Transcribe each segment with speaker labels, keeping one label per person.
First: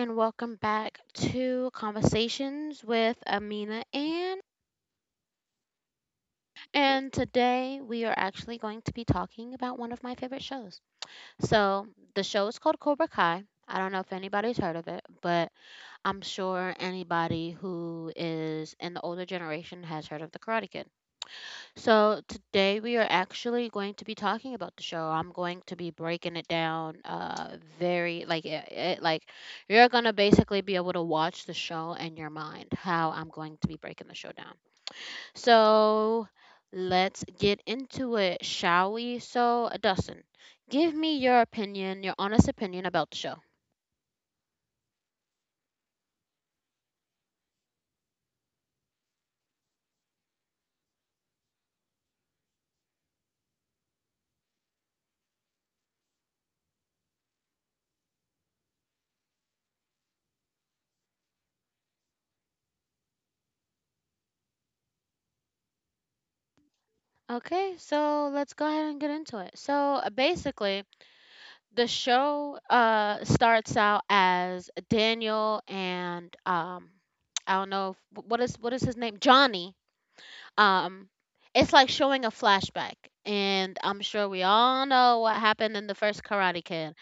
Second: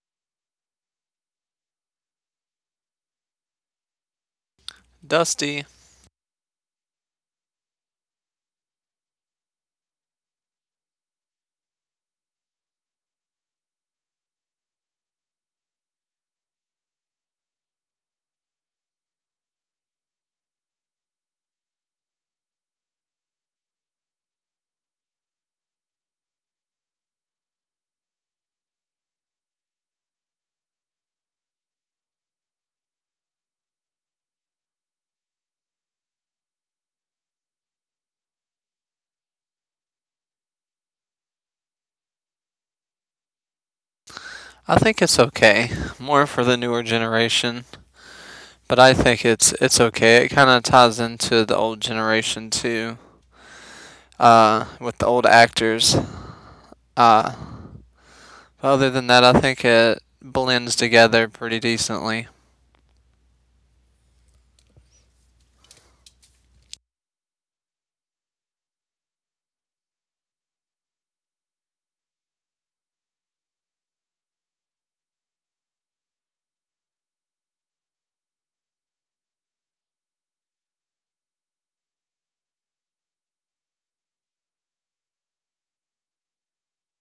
Speaker 1: and welcome back to Conversations with Amina Ann.
Speaker 2: Dusty,
Speaker 1: And today we are actually going to be talking about one of my favorite shows. So, the show is called Cobra Kai. I don't know if anybody's heard of it, but I'm sure anybody who is in the older generation has heard of The Karate Kid. So today we are actually going to be talking about the show. I'm going to be breaking it down very like like you're going to basically be able to watch the show in your mind how I'm going to be breaking the show down. So let's get into it, shall we? So Dustin, give me your opinion, your honest opinion about the show.
Speaker 2: I think it's okay. More for the newer generation, but I think it's okay. It kind of ties into the old generation too, with the old actors. Uh, Other than that, I think it blends together pretty decently.
Speaker 1: Okay? So let's go ahead and get into it. So basically the show starts out as Daniel and I don't know what is his name Johnny. Um, it's like showing a flashback, and I'm sure we all know what happened in the first Karate Kid.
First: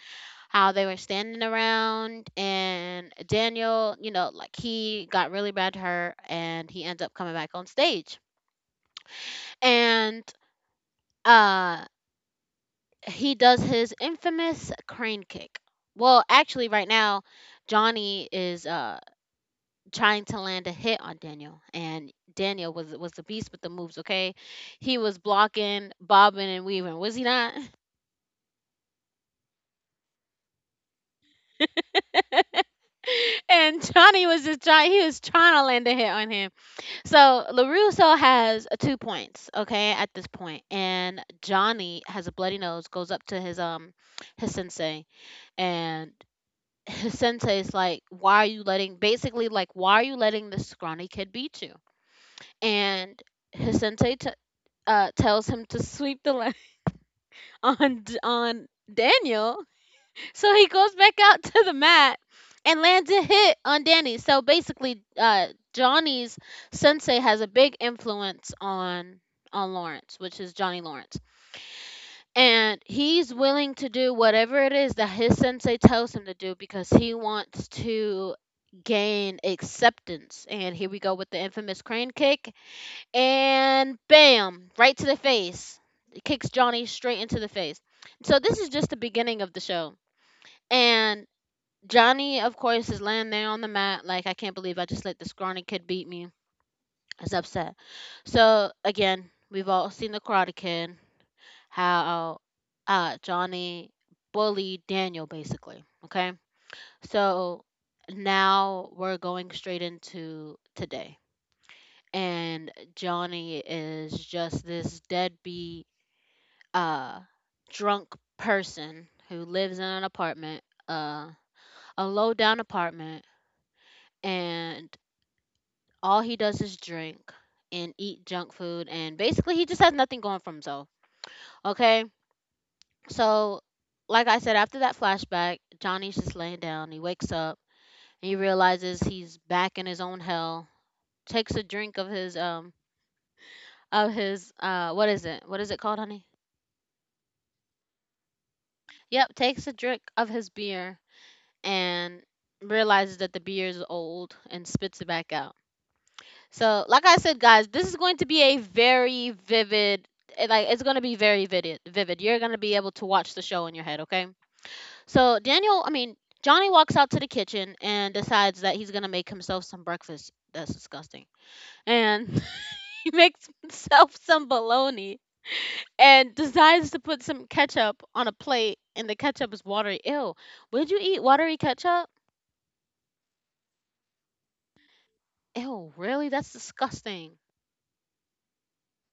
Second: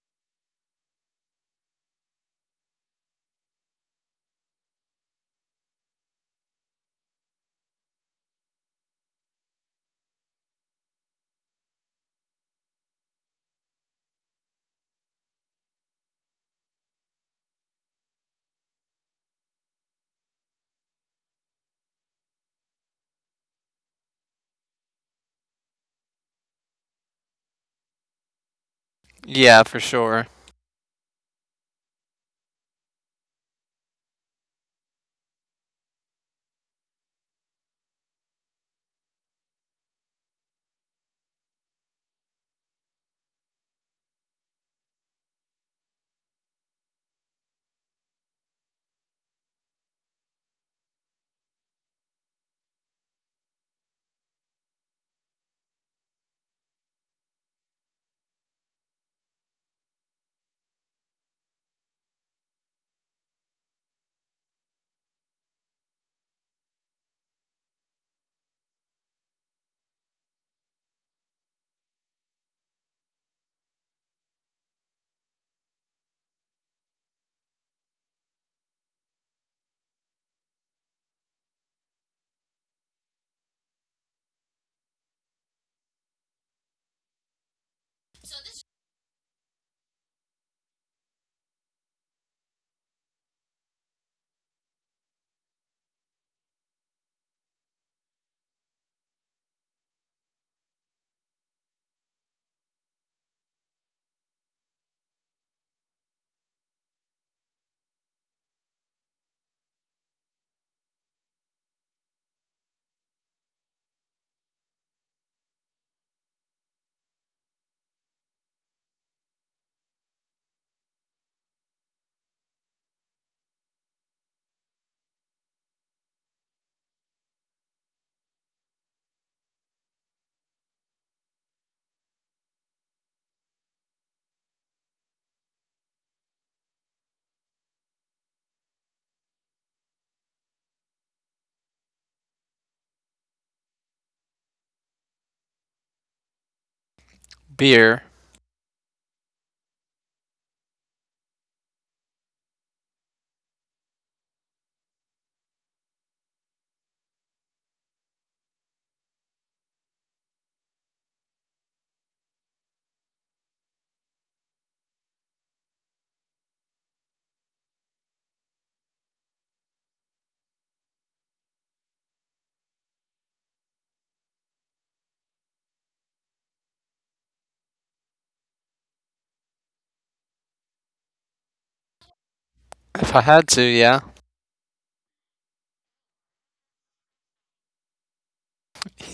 Speaker 1: How they were standing around, and Daniel, you know, like he got really bad hurt, and he ends up coming back on stage, and uh he does his infamous crane kick. Well, actually, right now, Johnny is trying to land a hit on Daniel, and Daniel was the beast with the moves. Okay, he was blocking, bobbing, and weaving. Was he not?
Speaker 2: Yeah, for sure.
Speaker 1: And Johnny was just trying. He was trying to land a hit on him. So Larusso has 2 points. Okay, at this point, and Johnny has a bloody nose. Goes up to his sensei, and his sensei is like, why are you letting, basically, like, why are you letting this scrawny kid beat you? And his sensei t- tells him to sweep the land on, on Daniel. So he goes back out to the mat and lands a hit on Danny. So basically, Johnny's sensei has a big influence on Lawrence, which is Johnny Lawrence. And he's willing to do whatever it is that his sensei tells him to do because he wants to gain acceptance. And here we go with the infamous crane kick. And bam, right to the face. It kicks Johnny straight into the face. So this is just the beginning of the show. And Johnny, of course, is laying there on the mat like, I can't believe I just let the scrawny kid beat me. It's upset. So again, we've all seen the Karate Kid how Johnny bullied Daniel, basically. Okay. So now we're going straight into today. And Johnny is just this deadbeat, uh, drunk person who lives in an apartment, uh, a low down apartment, and all he does is drink and eat junk food. And basically, he just has nothing going for himself. Okay. So, like I said, after that flashback, Johnny's just laying down. He wakes up and he realizes he's back in his own hell. Takes a drink of his what is it? What is it called, honey?
Speaker 2: Beer,
Speaker 1: Yep, takes a drink of his beer and realizes that the beer is old and spits it back out. So, like I said, guys, this is going to be a very vivid like it's going to be very vivid. Vivid. You're going to be able to watch the show in your head, okay? So Daniel, I mean, Johnny walks out to the kitchen and decides that he's gonna make himself some breakfast. That's disgusting. And he makes himself some bologna and decides to put some ketchup on a plate and the ketchup is watery. Ew. Would you eat watery ketchup?
Speaker 2: if I had to, yeah,
Speaker 1: Ew, really? That's disgusting.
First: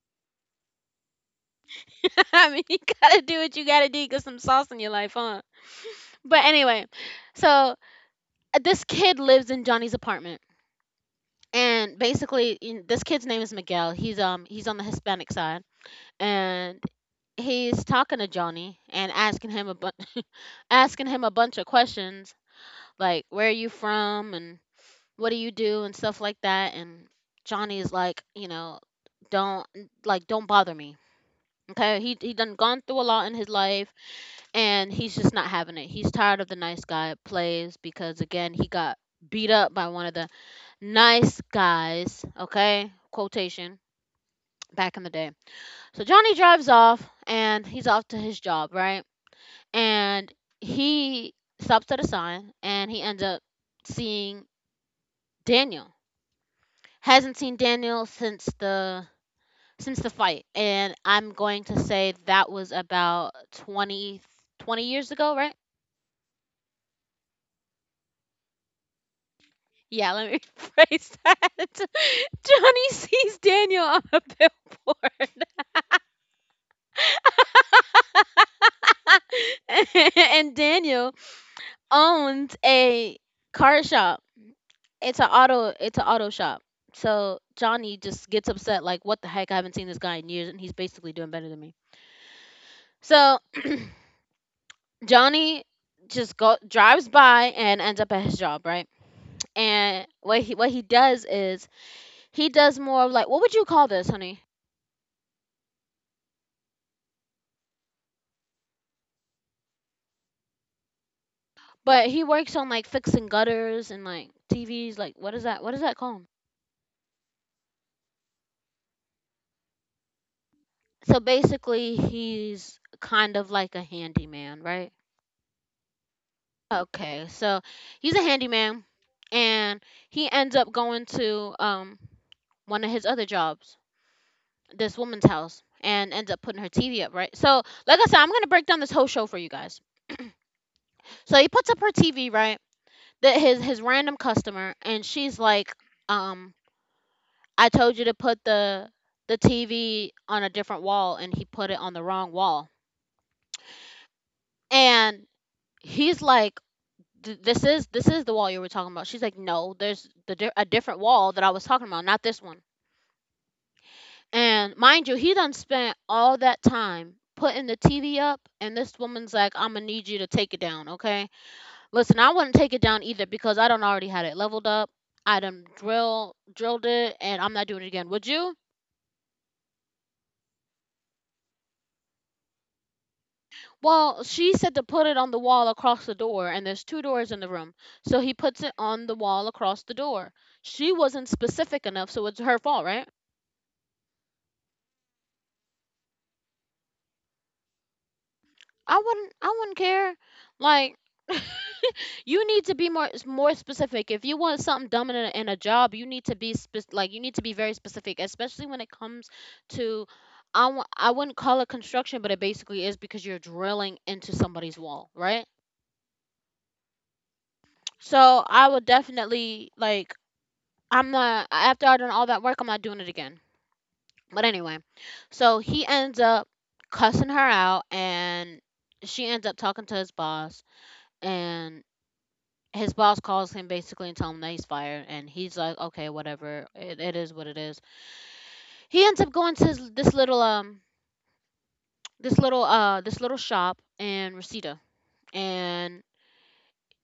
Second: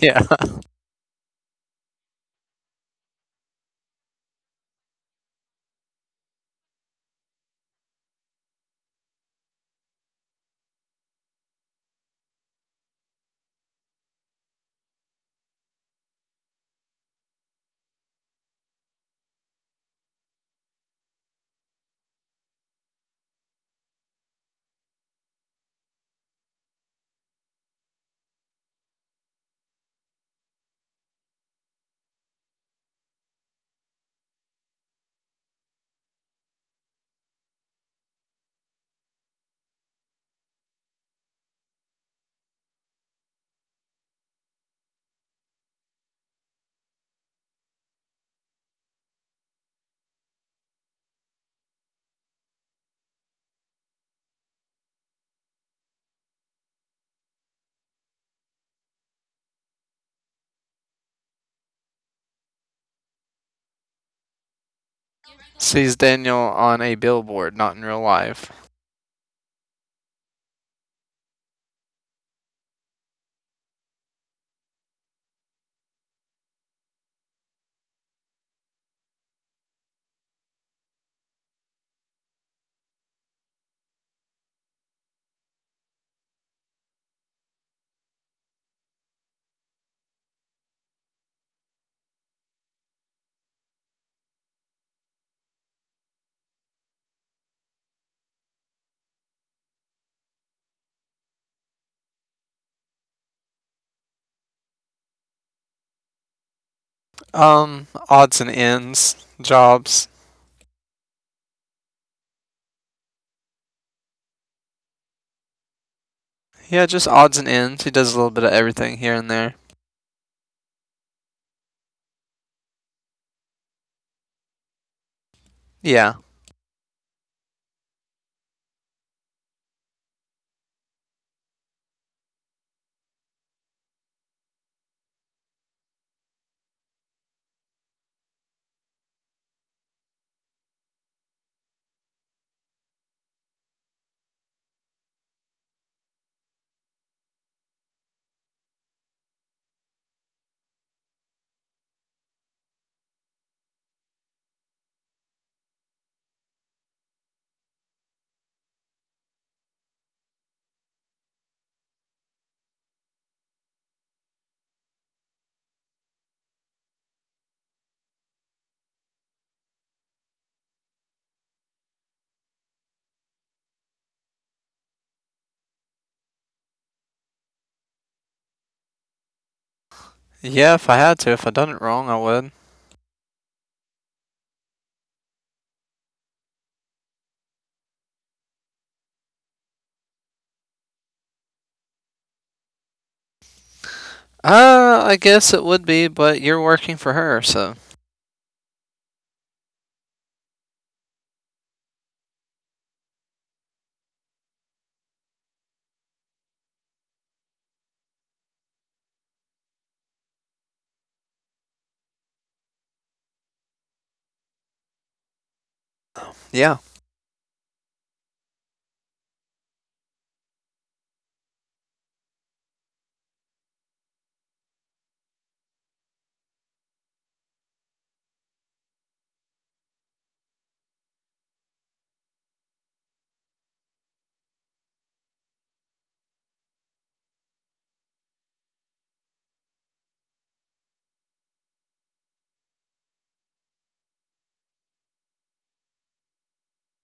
Speaker 2: yeah.
Speaker 1: I mean, you gotta do what you gotta do. You get some sauce in your life, huh? But anyway, so this kid lives in Johnny's apartment, and basically, this kid's name is Miguel. He's on the Hispanic side and he's talking to Johnny and asking him a bunch asking him a bunch of questions like where are you from and what do you do and stuff like that and Johnny is like, don't like don't bother me. Okay? He done gone through a lot in his life and he's just not having it. He's tired of the nice guy plays because again, he got beat up by one of the nice guys, okay? Quotation back in the day. So Johnny drives off and he's off to his job, right? And he stops at a sign and he ends up seeing Daniel. Hasn't seen Daniel since the fight, and I'm going to say that was about twenty years ago, right?
Speaker 2: Sees Daniel on a billboard, not in real life.
Speaker 1: Yeah, let me rephrase that. Johnny sees Daniel on a billboard. And Daniel owns a car shop. It's an auto, it's an auto shop. So Johnny just gets upset like what the heck, I haven't seen this guy in years and he's basically doing better than me. So Johnny just go drives by and ends up at his job, right? And what he does is he does more of like what would you call this, honey?
Speaker 2: Odds and ends, jobs.
Speaker 1: But he works on like fixing gutters and like TVs, like what is that called?
Speaker 2: Yeah, just odds and ends. He does a little bit of everything here and there.
Speaker 1: So basically he's kind of like a handyman, right?
Speaker 2: Yeah.
Speaker 1: Okay, so he's a handyman, and he ends up going to one of his other jobs, this woman's house, and ends up putting her TV up, right? So, like I said, I'm gonna break down this whole show for you guys. So he puts up her TV, right? That his random customer, and she's like, um, I told you to put the TV on a different wall, and he put it on the wrong wall, and he's like, this is the wall you were talking about. She's like, no, there's a different wall that I was talking about, not this one. And mind you, he done spent all that time putting the TV up, and this woman's like, I'm gonna need you to take it down, okay? Listen, I wouldn't take it down either because I don't already had it leveled up. I done drilled it, and I'm not doing it again. Would you?
Speaker 2: Yeah, if I had to, if I done it wrong, I would.
Speaker 1: Well, she said to put it on the wall across the door, and there's two doors in the room. So he puts it on the wall across the door. She wasn't specific enough, so it's her fault, right?
Speaker 2: I guess it would be, but you're working for her, so
Speaker 1: I wouldn't care. Like you need to be more specific. If you want something dumb in in a job, you need to like you need to be very specific, especially when it comes to I wouldn't call it construction, but it basically is because you're drilling into somebody's wall, right?
Speaker 2: yeah,
Speaker 1: So I would definitely like I'm not, after I done all that work, I'm not doing it again. But anyway, so he ends up cussing her out, and she ends up talking to his boss, and his boss calls him basically and tell him that he's fired and he's like okay whatever, it is what it is. He ends up going to this little this little this little shop in Reseda and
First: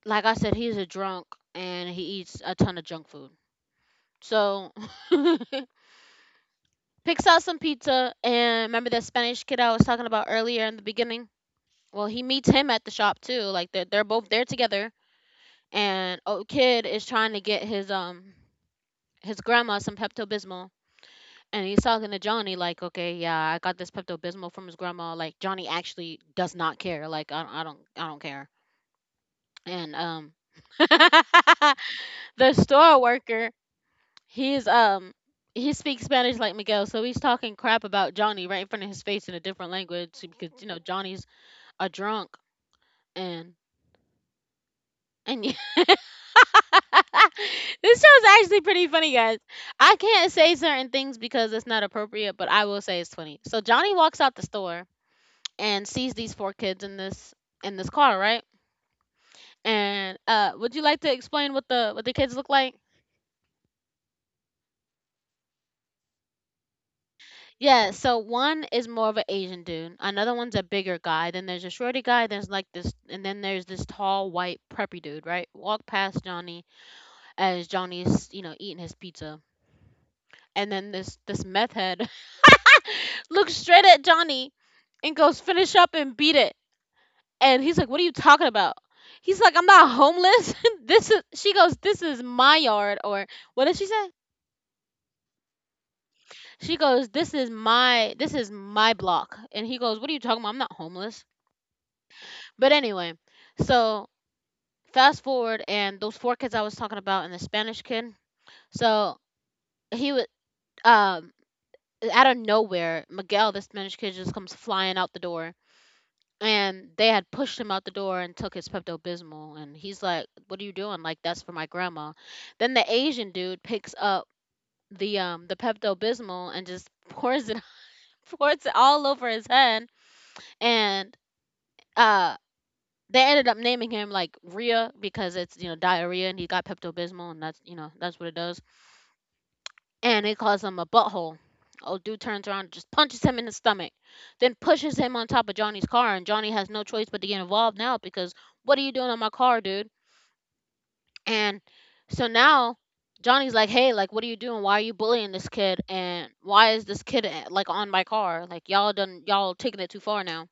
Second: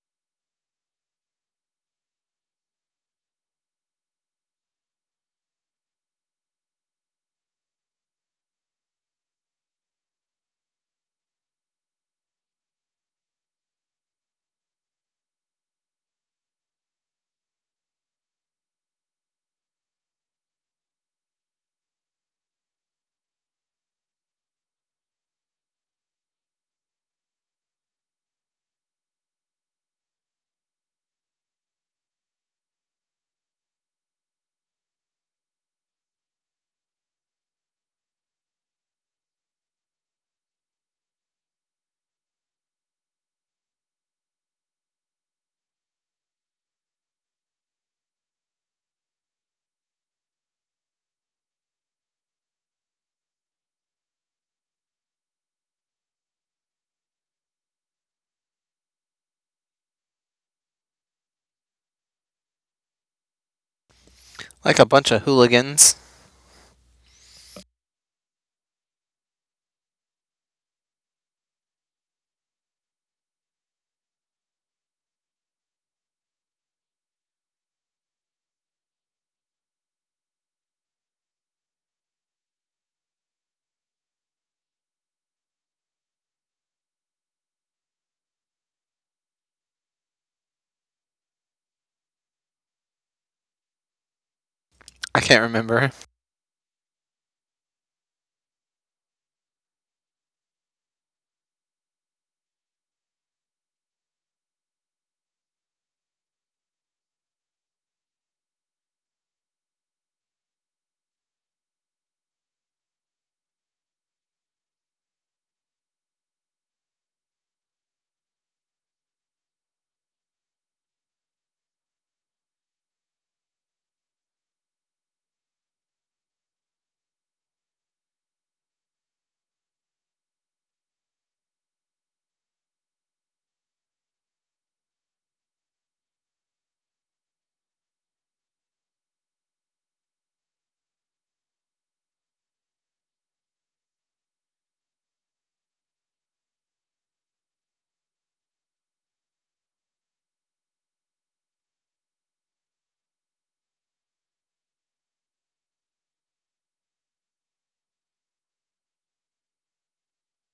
Speaker 1: like I said he's a drunk and he eats a ton of junk food so picks out some pizza and remember that Spanish kid I was talking about earlier in the beginning, well he meets him at the shop too, like they're both there together and oh, kid is trying to get his grandma some Pepto Bismol. And he's talking to Johnny like, okay, yeah, I got this Pepto Bismol from his grandma. Like Johnny actually does not care. Like I don't care. And the store worker, he's he speaks Spanish like Miguel, so he's talking crap about Johnny right in front of his face in a different language because you know Johnny's a drunk and and this show's actually pretty funny, guys. I can't say certain things because it's not appropriate, but I will say it's funny. So Johnny walks out the store and sees these four kids in this car, right? And would you like to explain what the kids look like?
Speaker 2: like a bunch of hooligans.
Speaker 1: Yeah, so one is more of an Asian dude. Another one's a bigger guy. Then there's a shorty guy. There's like this, and then there's this tall white preppy dude, right? Walk past Johnny as Johnny's, you know, eating his pizza. And then this meth head looks straight at Johnny and goes, "Finish up and beat it." And he's like, "What are you talking about?" He's like, "I'm not homeless. This is." She goes, "This is my yard," or what did she say?
Speaker 2: I can't remember.
Speaker 1: She goes, this is my block," and he goes, "What are you talking about? I'm not homeless." But anyway, so fast forward, and those four kids I was talking about, and the Spanish kid. So he would um out of nowhere, Miguel, the Spanish kid, just comes flying out the door. And they had pushed him out the door and took his Pepto-Bismol, and he's like, "What are you doing?" Like, "That's for my grandma." Then the Asian dude picks up the Pepto-Bismol and just pours it, pours it all over his head, and uh they ended up naming him like Rhea because it's diarrhea and he got Pepto-Bismol and that's, you know, that's what it does. And it calls him a butthole. Old dude turns around and just punches him in the stomach, then pushes him on top of Johnny's car, and Johnny has no choice but to get involved now because what are you doing on my car, dude? And so now Johnny's like, "Hey, like, what are you doing? Why are you bullying this kid? And why is this kid, eh, like on my car? Like, y'all done, y'all taking it too far now."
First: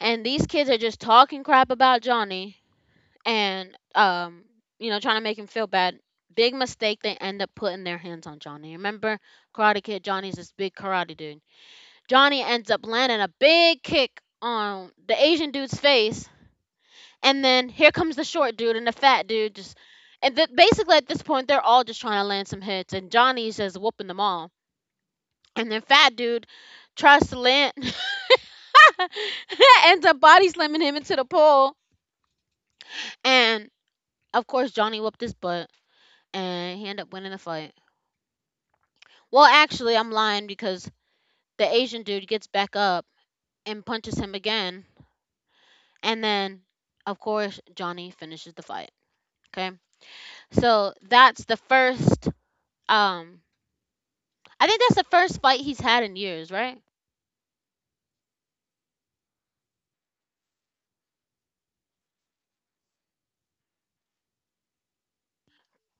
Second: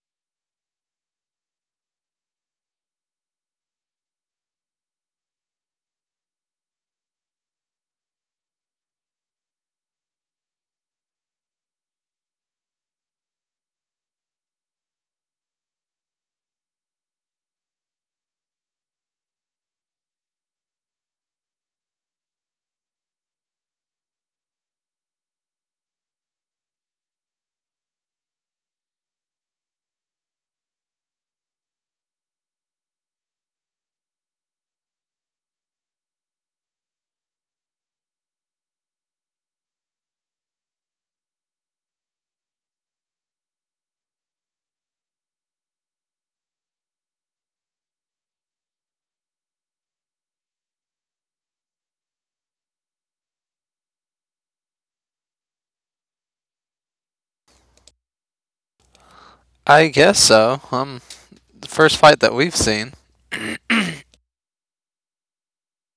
Speaker 1: And these kids are just talking crap about Johnny and, you know, trying to make him feel bad. Big mistake. They end up putting their hands on Johnny. Remember, Karate Kid. Johnny's this big karate dude. Johnny ends up landing a big kick on the Asian dude's face, and then here comes the short dude and the fat dude. Just basically at this point, they're all just trying to land some hits, and Johnny's just whooping them all. And then fat dude tries to land, ends up body slamming him into the pole, and of course Johnny whooped his butt and he ended up winning the fight. Well, actually, I'm lying because the Asian dude gets back up and punches him again, and then, of course, Johnny finishes the fight. Okay, so that's the first. Um, I think that's the first fight he's had in years, right?
Speaker 2: I guess so. The first fight that we've seen.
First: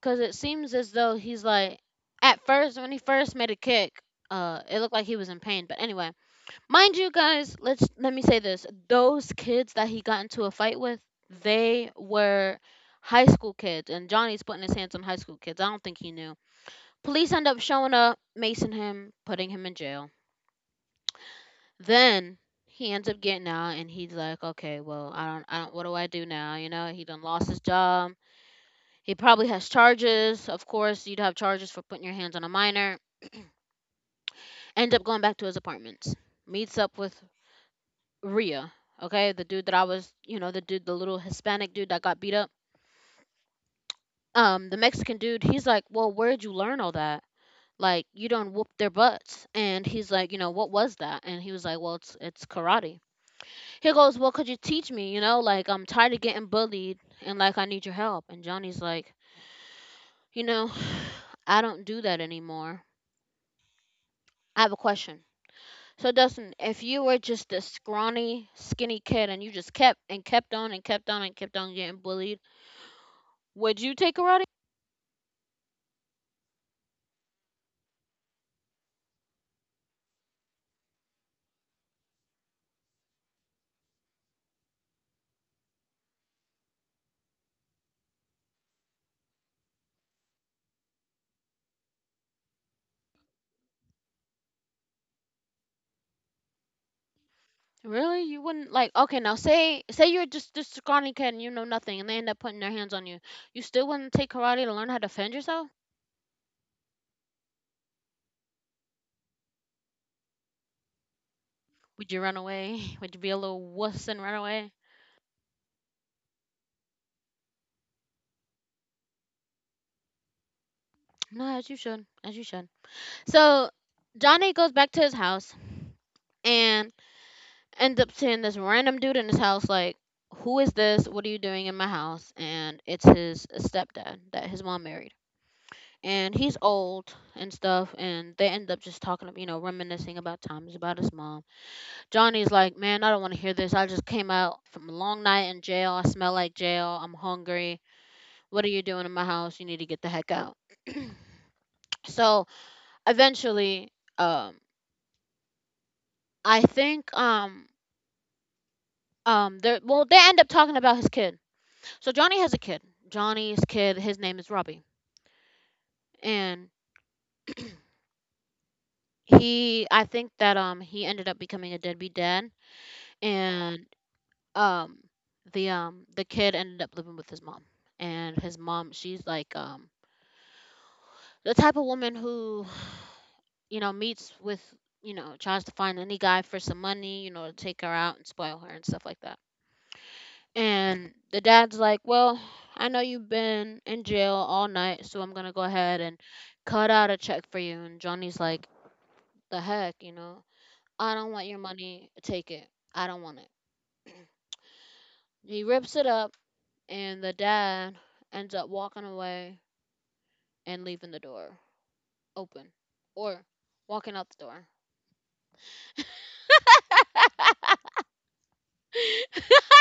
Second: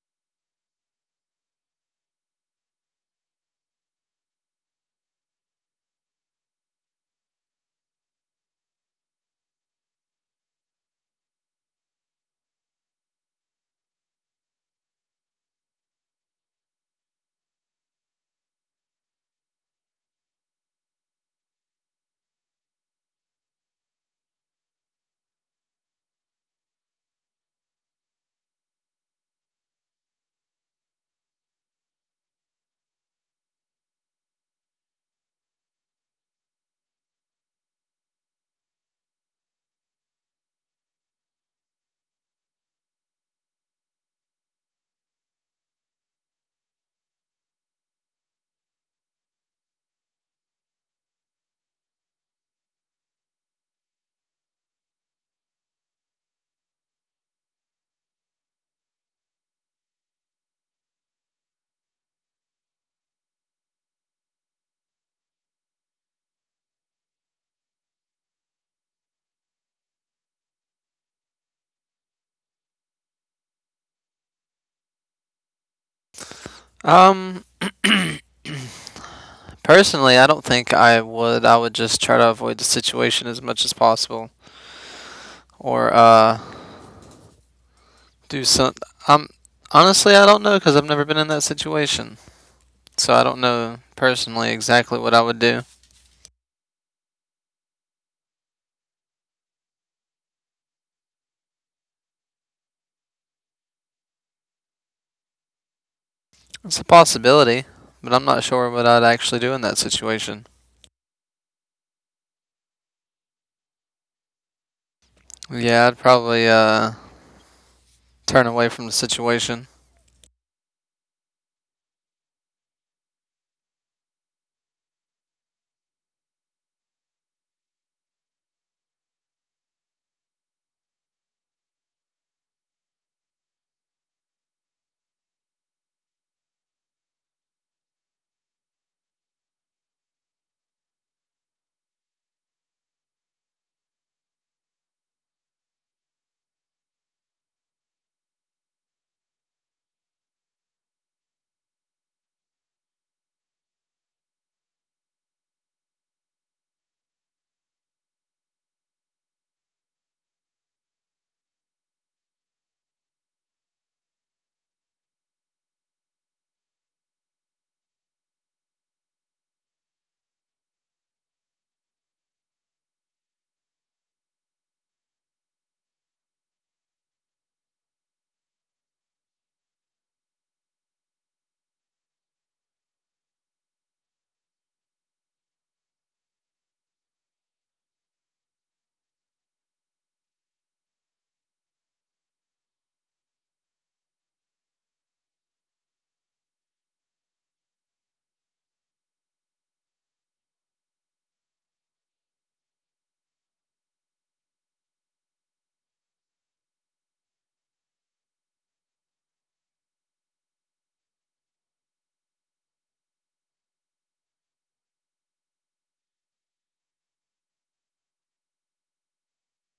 Speaker 1: Because it seems as though he's like, at first when he first made a kick, it looked like he was in pain. But anyway, mind you guys, let me say this. Those kids that he got into a fight with, they were high school kids and Johnny's putting his hands on high school kids. I don't think he knew. Police end up showing up, macing him, putting him in jail. Then he ends up getting out and he's like, "Okay, well, I don't what do I do now?" You know, he done lost his job. He probably has charges. Of course, you'd have charges for putting your hands on a minor. End up going back to his apartments. Meets up with Ria, okay, the dude that I was, you know, the dude, the little Hispanic dude that got beat up. The Mexican dude, he's like, "Well, where'd you learn all that? Like, you don't whoop their butts." And he's like, you know, "What was that?" And he was like, "Well, it's karate." He goes, "Well, could you teach me? You know, like I'm tired of getting bullied, and like I need your help." And Johnny's like, you know, "I don't do that anymore." I have a question. So Dustin, if you were just a scrawny, skinny kid and you just kept and kept on and kept on and kept on getting bullied, would you take karate?
Speaker 2: Um, Personally, I don't think I would. I would just try to avoid the situation as much as possible, or do some. Um, Honestly, I don't know because I've never been in that situation, so I don't know personally exactly what I would do.
Speaker 1: Really? You wouldn't? Like, okay, now say you're just this scrawny kid and you know nothing and they end up putting their hands on you. You still wouldn't take karate to learn how to defend yourself?
Speaker 2: It's a possibility, but I'm not sure what I'd actually do in that situation.
Speaker 1: Would you run away? Would you be a little wuss and run away?
Speaker 2: Yeah, I'd probably turn away from the situation.
Speaker 1: No, as you should. As you should. So Johnny goes back to his house and ends up seeing this random dude in his house like, "Who is this? What are you doing in my house?" And it's his stepdad that his mom married. And he's old and stuff and they end up just talking, you know, reminiscing about times about his mom. Johnny's like, "Man, I don't want to hear this. I just came out from a long night in jail. I smell like jail. I'm hungry. What are you doing in my house? You need to get the heck out." So eventually, um I think um they, well, they end up talking about his kid. So Johnny has a kid. Johnny's kid, his name is Robbie. And he, I think that, he ended up becoming a deadbeat dad. And um the, the kid ended up living with his mom. And his mom, she's like, the type of woman who you know, meets with, you know, tries to find any guy for some money, you know, to take her out and spoil her and stuff like that. And the dad's like, "Well, I know you've been in jail all night, so I'm gonna go ahead and cut out a check for you." And Johnny's like, "The heck, you know, I don't want your money. Take it. I don't want it." He rips it up and the dad ends up walking away and leaving the door open, or walking out the door. But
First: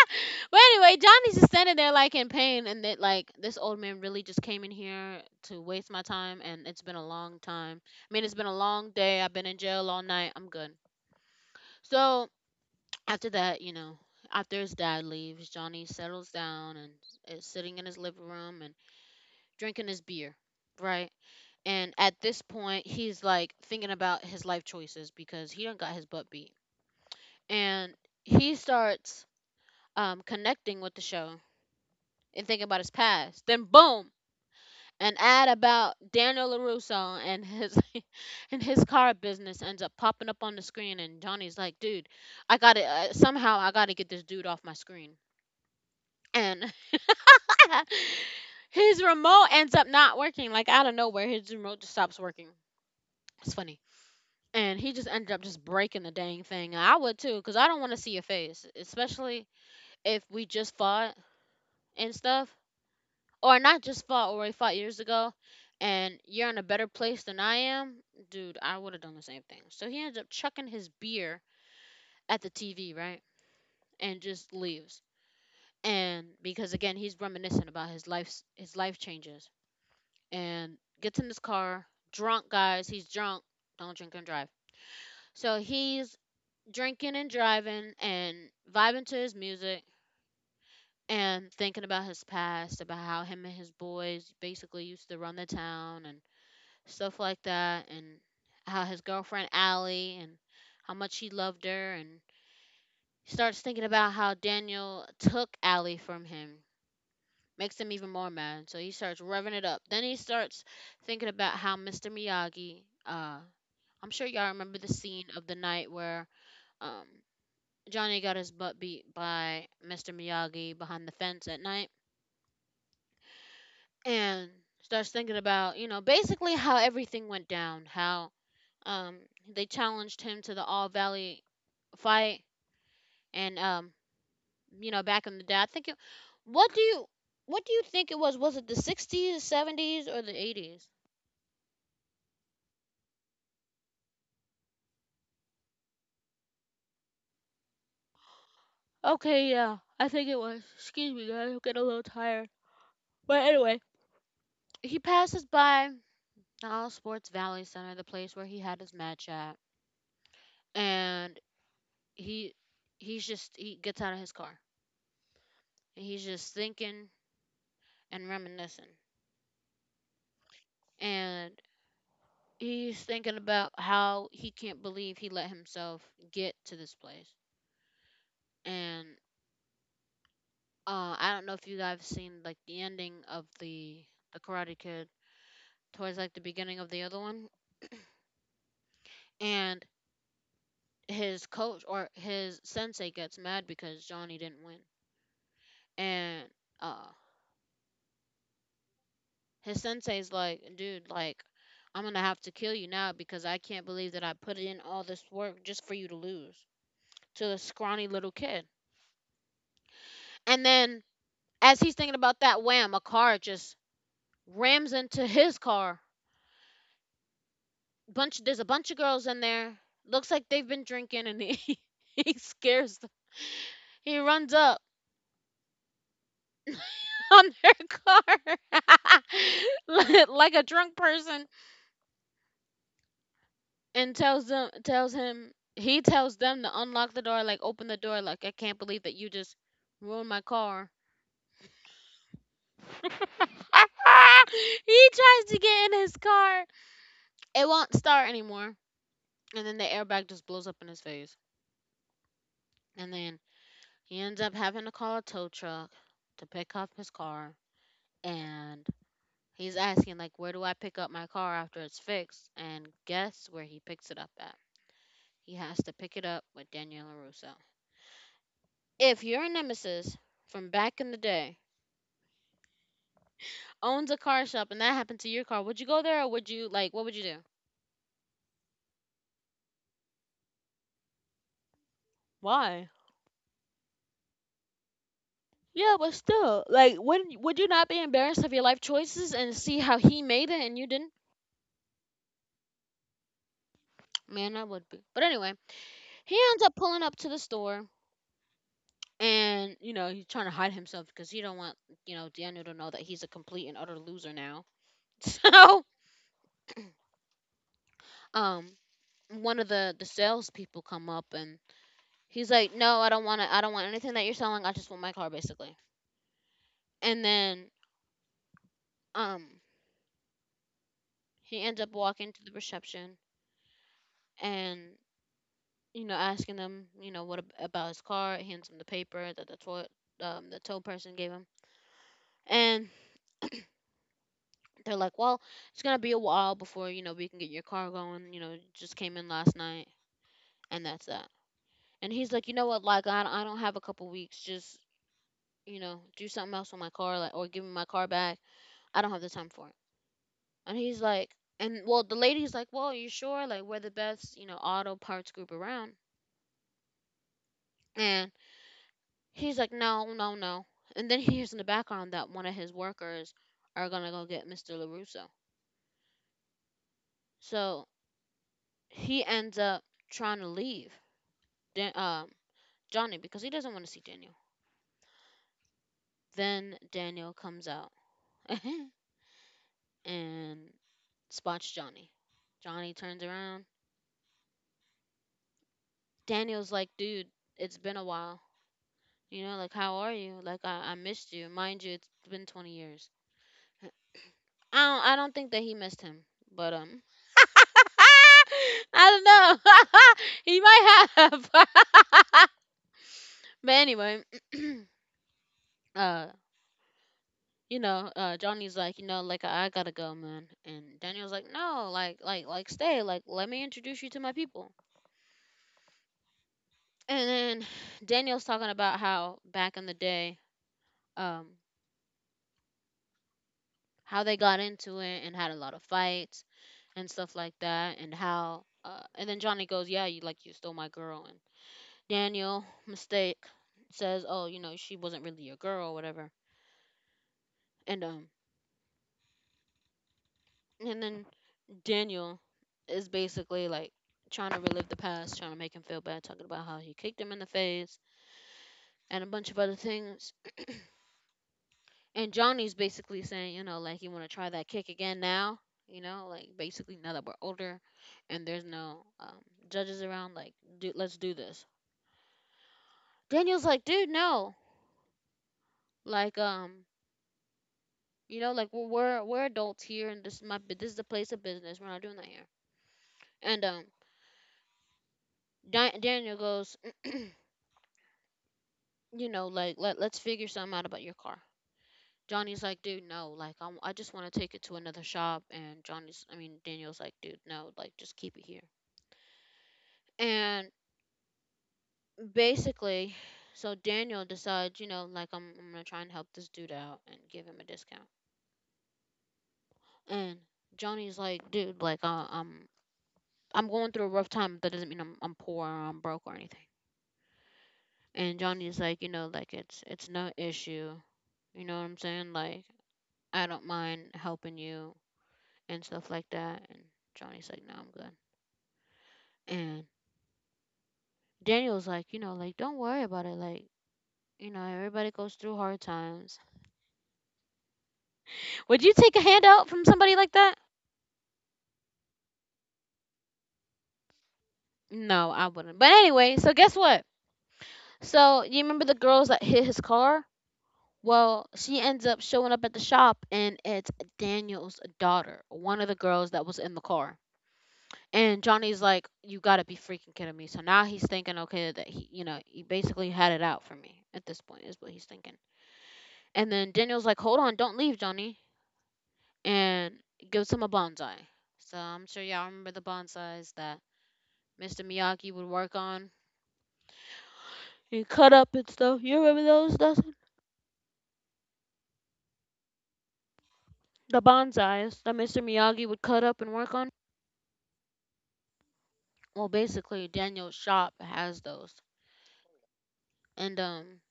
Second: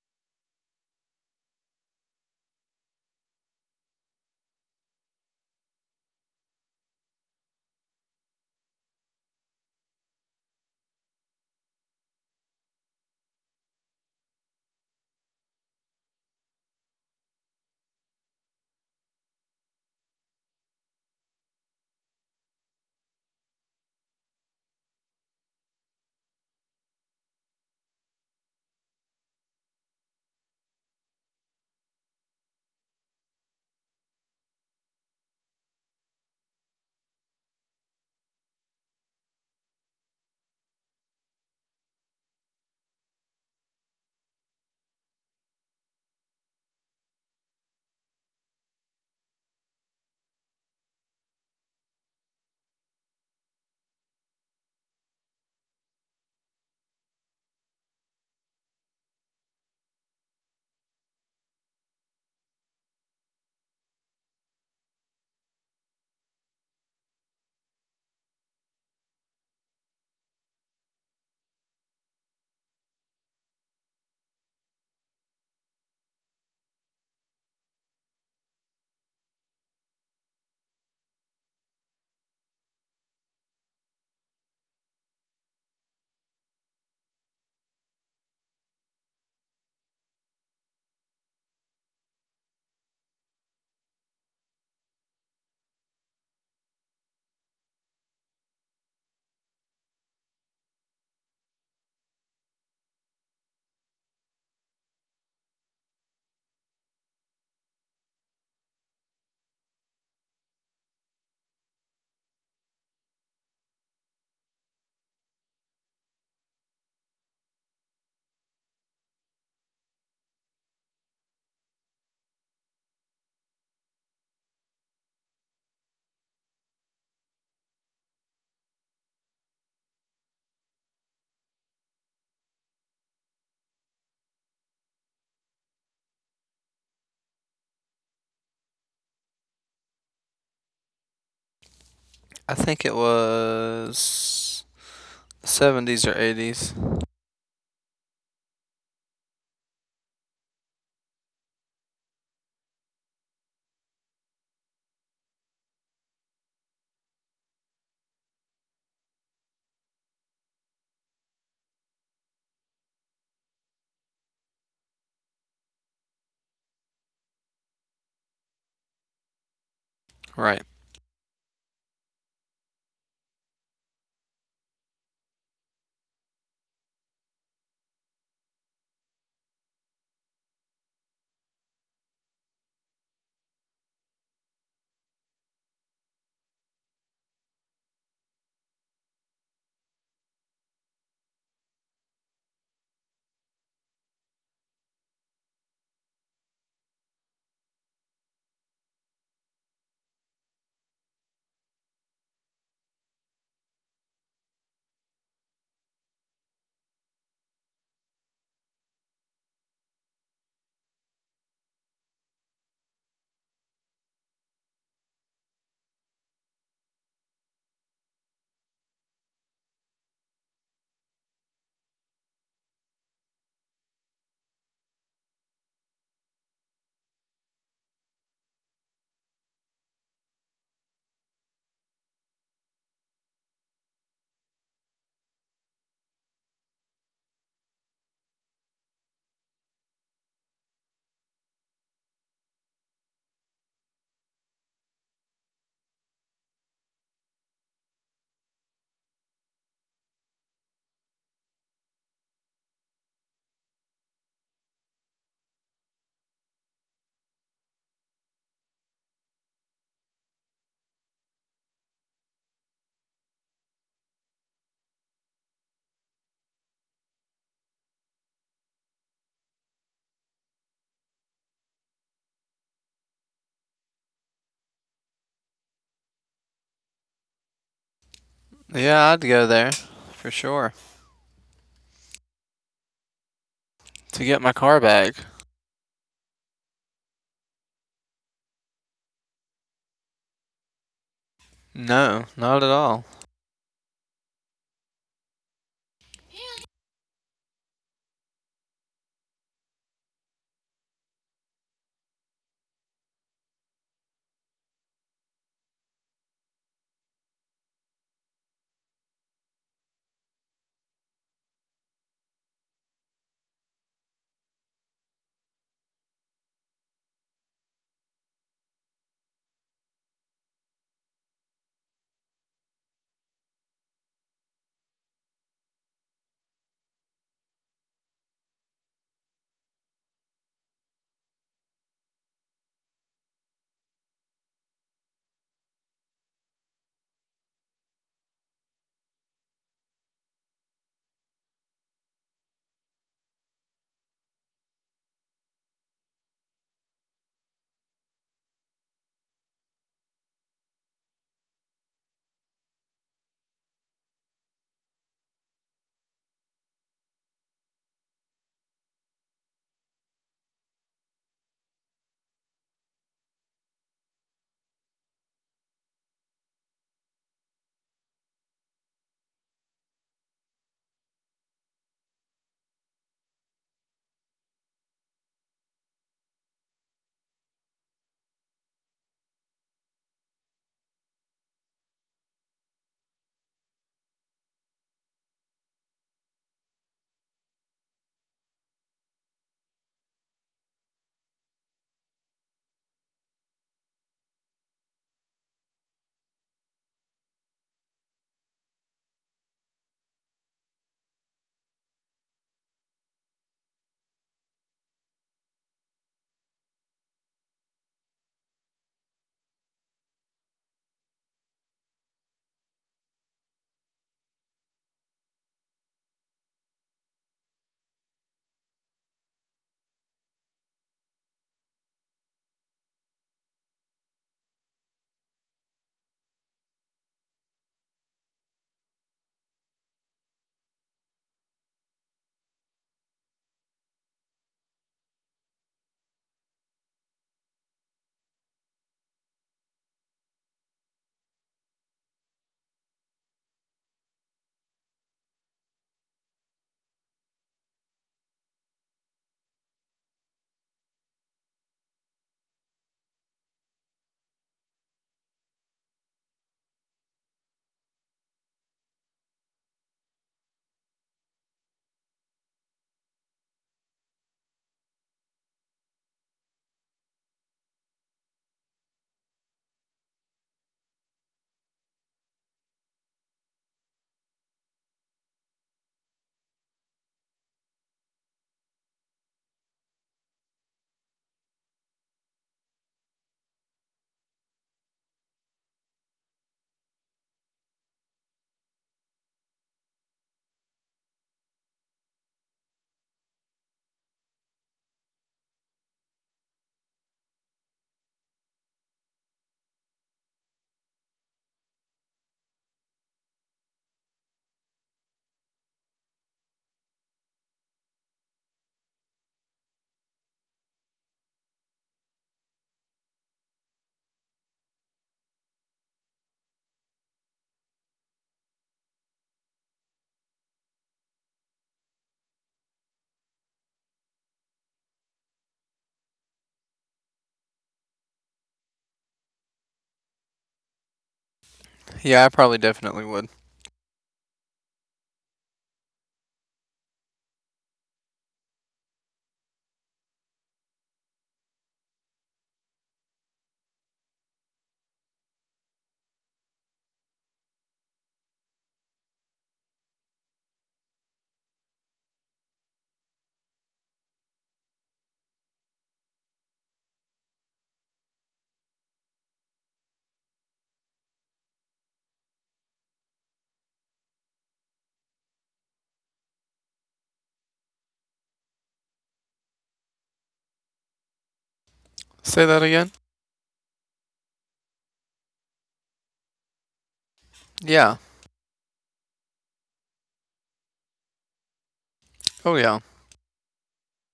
Speaker 1: anyway, Johnny's just standing there like in pain, and that, like, this old man really just came in here to waste my time, and it's been a long time. I mean, it's been a long day. I've been in jail all night. I'm good. So after that, you know, after his dad leaves, Johnny settles down and is sitting in his living room and drinking his beer, right? And at this point, he's like thinking about his life choices because he done got his butt beat. And he starts, connecting with the show and thinking about his past. Then boom, an ad about Daniel Larusso and his and his car business ends up popping up on the screen, and Johnny's like, "Dude, I got to, somehow I got to get this dude off my screen." And his remote ends up not working. Like out of nowhere, his remote just stops working. It's funny. And he just ended up just breaking the dang thing. And I would too, because I don't want to see your face, especially if we just fought and stuff, or not just fought or we fought years ago, and you're in a better place than I am, dude, I would have done the same thing. So he ends up chucking his beer at the TV, right, and just leaves. And because again, he's reminiscent about his life changes, and gets in his car, drunk guys, he's drunk. Don't drink and drive. So he's drinking and driving and vibing to his music and thinking about his past, about how him and his boys basically used to run the town and stuff like that, and how his girlfriend Allie, and how much he loved her, and he starts thinking about how Daniel took Allie from him. Makes him even more mad, so he starts revving it up. Then he starts thinking about how Mr. Miyagi. I'm sure y'all remember the scene of the night where, um, Johnny got his butt beat by Mr. Miyagi behind the fence at night, and starts thinking about, you know, basically how everything went down, how, Um, they challenged him to the All Valley fight, and, you know, back in the day, I think it. What do you What do you think it was? Was it the 60s, 70s, or the 80s?
Speaker 2: I think it was 70s or 80s.
Speaker 1: Okay, yeah, I think it was. Excuse me, guys, I'm getting a little tired. But anyway, he passes by the All Sports Valley Center, the place where he had his match at, and he, he gets out of his car and he's just thinking and reminiscing.
Speaker 2: Right.
Speaker 1: And he's thinking about how he can't believe he let himself get to this place. And I don't know if you guys have seen like the ending of the Karate Kid towards like the beginning of the other one. And his coach or his sensei gets mad because Johnny didn't win. And, uh, his sensei's like, "Dude, like I'm gonna have to kill you now because I can't believe that I put in all this work just for you to lose to a scrawny little kid." And then as he's thinking about that, wham, a car just rams into his car. Bunch, there's a bunch of girls in there. Looks like they've been drinking, and he he scares them. He runs up on their car like a drunk person and tells them tells him he tells them to unlock the door, like open the door, like I can't believe that you just ruined my car. He tries to get in his car. It won't start anymore. And then the airbag just blows up in his face. And then he ends up having to call a tow truck to pick up his car. And he's asking, like, where do I pick up my car after it's fixed? And guess where he picks it up at? He has to pick it up with Daniela Russo. If your nemesis from back in the day owns a car shop and that happened to your car, would you go there or would you, like, what would you do?
Speaker 2: Yeah, I'd go there for sure
Speaker 1: Why?
Speaker 2: to get my car back.
Speaker 1: Yeah, but still, like, would you not be embarrassed of your life choices and see how he made it and you didn't?
Speaker 2: No, not at all.
Speaker 1: Man, I would be. But anyway, he ends up pulling up to the store and he's trying to hide himself because he don't want Daniel to know that he's a complete and utter loser now. So um, one of the salespeople come up and he's like, "No, I don't want to. I don't want anything that you're selling. I just want my car, basically." And then um, he ends up walking to the reception and asking them, what about his car. Hands him the paper that the toy the tow person gave him, and they're like, well, it's gonna be a while before we can get your car going. You know, it just came in last night, and that's that. And he's like, you know what, like I don't have a couple weeks. Just you know, do something else with my car, like or give me my car back. I don't have the time for it. And well, the lady's like, well, you sure? Like we're the best, you know, auto parts group around. And he's like, no, no, no. And then he hears in the background that one of his workers are gonna go get Mr. Larusso. So he ends up trying to leave. Then Johnny because he doesn't want to see Daniel. Then Daniel comes out and spots Johnny. Johnny turns around. Daniel's like, dude, it's been a while. You know, like how are you? Like I missed you. Mind you, it's been 20 years. I don't think that he missed him. But I don't know. He might have. But anyway, uh Johnny's like, you know, like I gotta go, man. And Daniel's like, no, like, stay. Like, let me introduce you to my people. And then Daniel's talking about how back in the day, um, how they got into it and had a lot of fights and stuff like that, and then Johnny goes, yeah, you stole my girl, and Daniel mistake says, oh, you know, she wasn't really your girl, or whatever. And um, and then Daniel is basically like trying to relive the past, trying to make him feel bad, talking about how he kicked him in the face and a bunch of other things. And Johnny's basically saying, you know, like you want to try that kick again now, you know, like basically now that we're older and there's no judges around, like, dude, let's do this. Daniel's like, dude, no, like, you know, like we're adults here, and this is my this is the place of business. We're not doing that here. And um, Daniel goes. You know, like let's figure something out about your car. Johnny's like, dude, no, like I just want to take it to another shop. And Daniel's like, dude, no, like just keep it here. And basically, so Daniel decides, you know, like I'm gonna try and help this dude out and give him a discount. And Johnny's like, dude, like, I'm going through a rough time. But that doesn't mean I'm poor or I'm broke or anything. And Johnny's like, you know, like it's no issue. You know what I'm saying? Like I don't mind helping you and stuff like that. And Johnny's like, no, I'm good. And Daniel's like, you know, like, don't worry about it. Like, you know, everybody goes through hard times. Would you take a handout from somebody like that?
Speaker 2: Yeah, I probably definitely would.
Speaker 1: No, I wouldn't. But anyway, so guess what? So you remember the girls that hit his car? Well, she ends up showing up at the shop, and it's Daniel's daughter, one of the girls that was in the car. And Johnny's like, "You gotta be freaking kidding me!" So now he's thinking, okay, that he basically had it out for me at this point, is what he's thinking. And then Daniel's like, hold on, don't leave, Johnny. And gives him a bonsai. So I'm sure y'all remember the bonsais that Mr. Miyagi would work on. He cut up and stuff. You remember those, Dustin?
Speaker 2: Say that again?
Speaker 1: The bonsais that Mr. Miyagi would cut up and work on?
Speaker 2: Yeah.
Speaker 1: Well, basically, Daniel's shop has those.
Speaker 2: Oh yeah.
Speaker 1: And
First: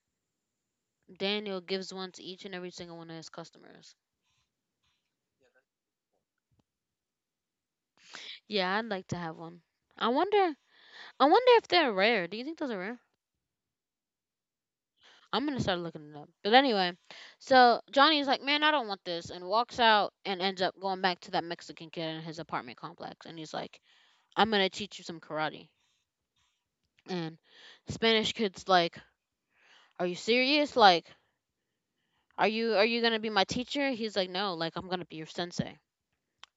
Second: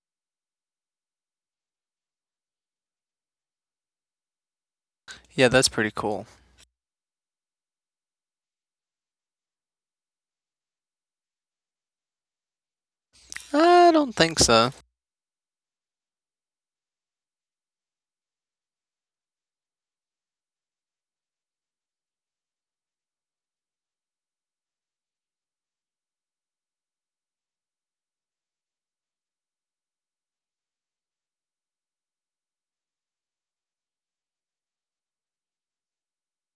Speaker 1: Daniel gives one to each and every single one of his customers.
Speaker 2: Yeah, that's pretty cool.
Speaker 1: Yeah, I'd like to have one. I wonder. I wonder if they're rare. Do you think those are rare?
Speaker 2: I don't think so.
Speaker 1: I'm gonna start looking it up. But anyway, so Johnny's like, man, I don't want this, and walks out and ends up going back to that Mexican kid in his apartment complex, and he's like, I'm gonna teach you some karate. And Spanish kid's like, are you serious? Like, are you gonna be my teacher? He's like, no, like I'm gonna be your sensei.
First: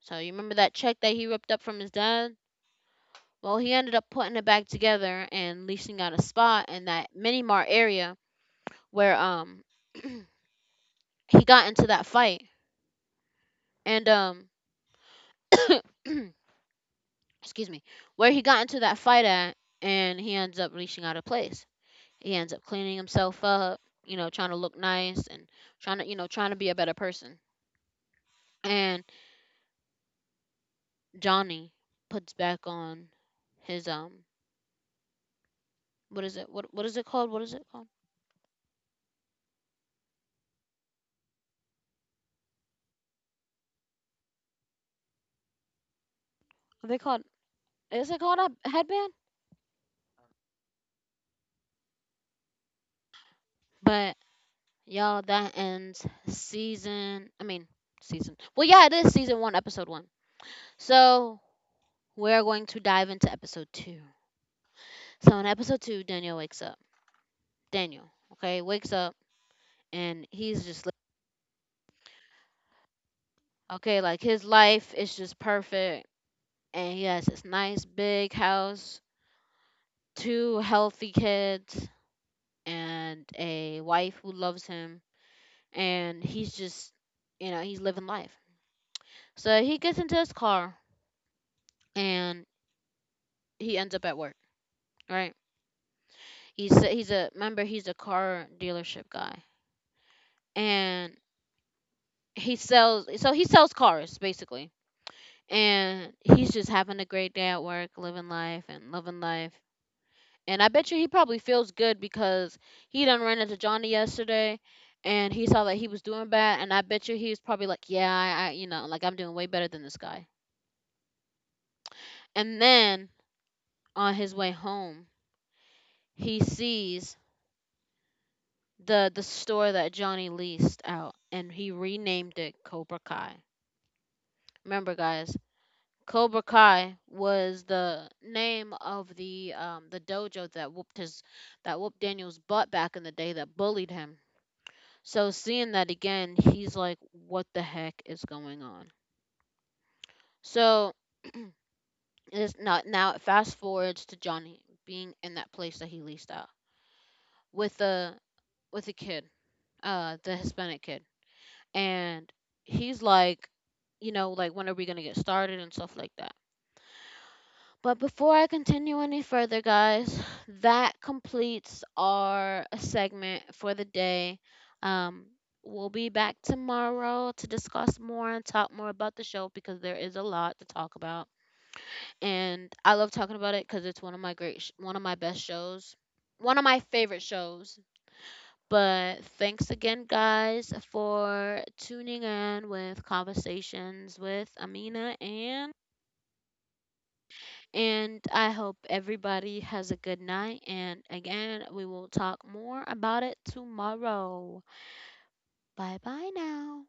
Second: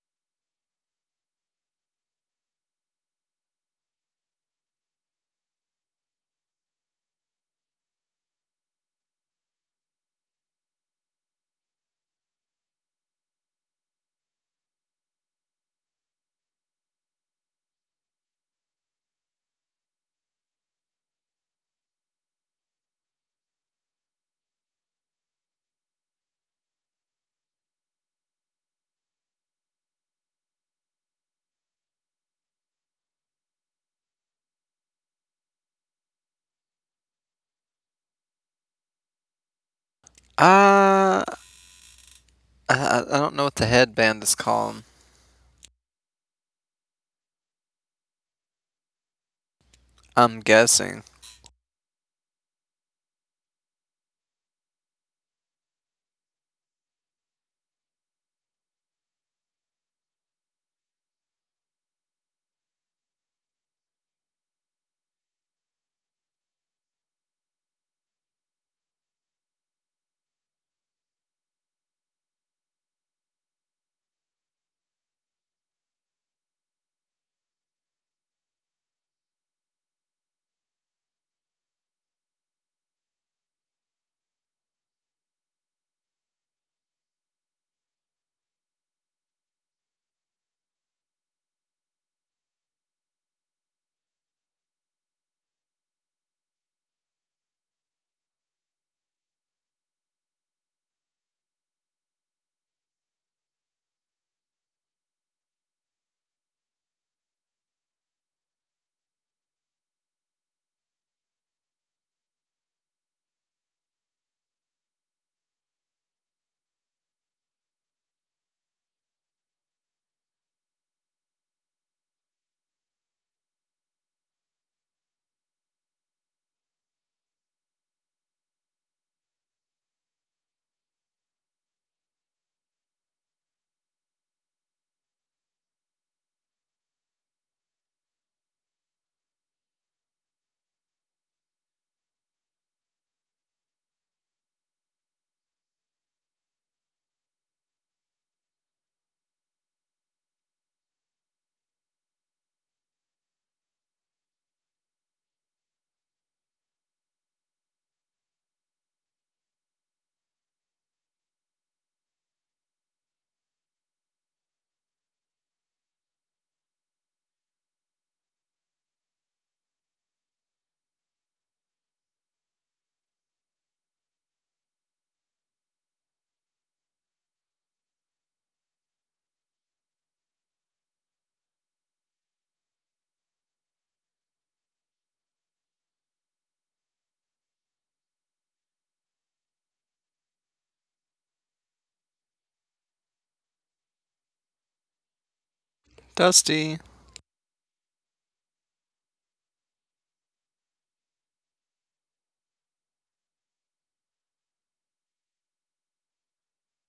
Speaker 1: So you remember that check that he ripped up from his dad? Well, he ended up putting it back together and leasing out a spot in that mini mart area where he got into that fight and excuse me, where he got into that fight at, and he ends up reaching out of place. He ends up cleaning himself up, you know, trying to look nice and trying to, you know, trying to be a better person. And Johnny puts back on his what is it? What is it called? What is it called?
Speaker 2: Uh, I I don't know what the headband is called.
Speaker 1: Are they called? Is it called a headband?
Speaker 2: I'm guessing
Speaker 1: But y'all, that ends season. I mean, season. Well, yeah, it is season one, episode one. So we're going to dive into episode two. So in episode two, Daniel, okay, wakes up and okay, like his life is just perfect and he has this nice big house, two healthy kids and a wife who loves him and he's just you know, he's living life. So he gets into his car and he ends up at work, right? He's a car dealership guy. And he sells cars basically and he's just having a great day at work, living life and loving life. And I bet you he probably feels good because he done ran into Johnny yesterday, and he saw that he was doing bad. And I bet you he was probably like, "Yeah, I you know, like I'm doing way better than this guy." And then on his way home, he sees the store that Johnny leased out, and he renamed it Cobra Kai. Remember, guys, Cobra Kai was the name of the dojo that whooped his that whooped Daniel's butt back in the day that bullied him. So seeing that again, he's like, "What the heck is going on?" So it's not now. It fast forwards to Johnny being in that place that he leased out with the kid, the Hispanic kid, and he's like, you know, like when are we gonna get started and stuff like that. But before I continue any further, guys, that completes our segment for the day. Um, we'll be back tomorrow to discuss more and talk more about the show because there is a lot to talk about, and I love talking about it because it's one of one of my best shows, one of my favorite shows. But thanks again, guys, for tuning in with Conversations with Amina and.
Speaker 2: dusty
Speaker 1: And I hope everybody has a good night. And again, we will talk more about it tomorrow. Bye bye now.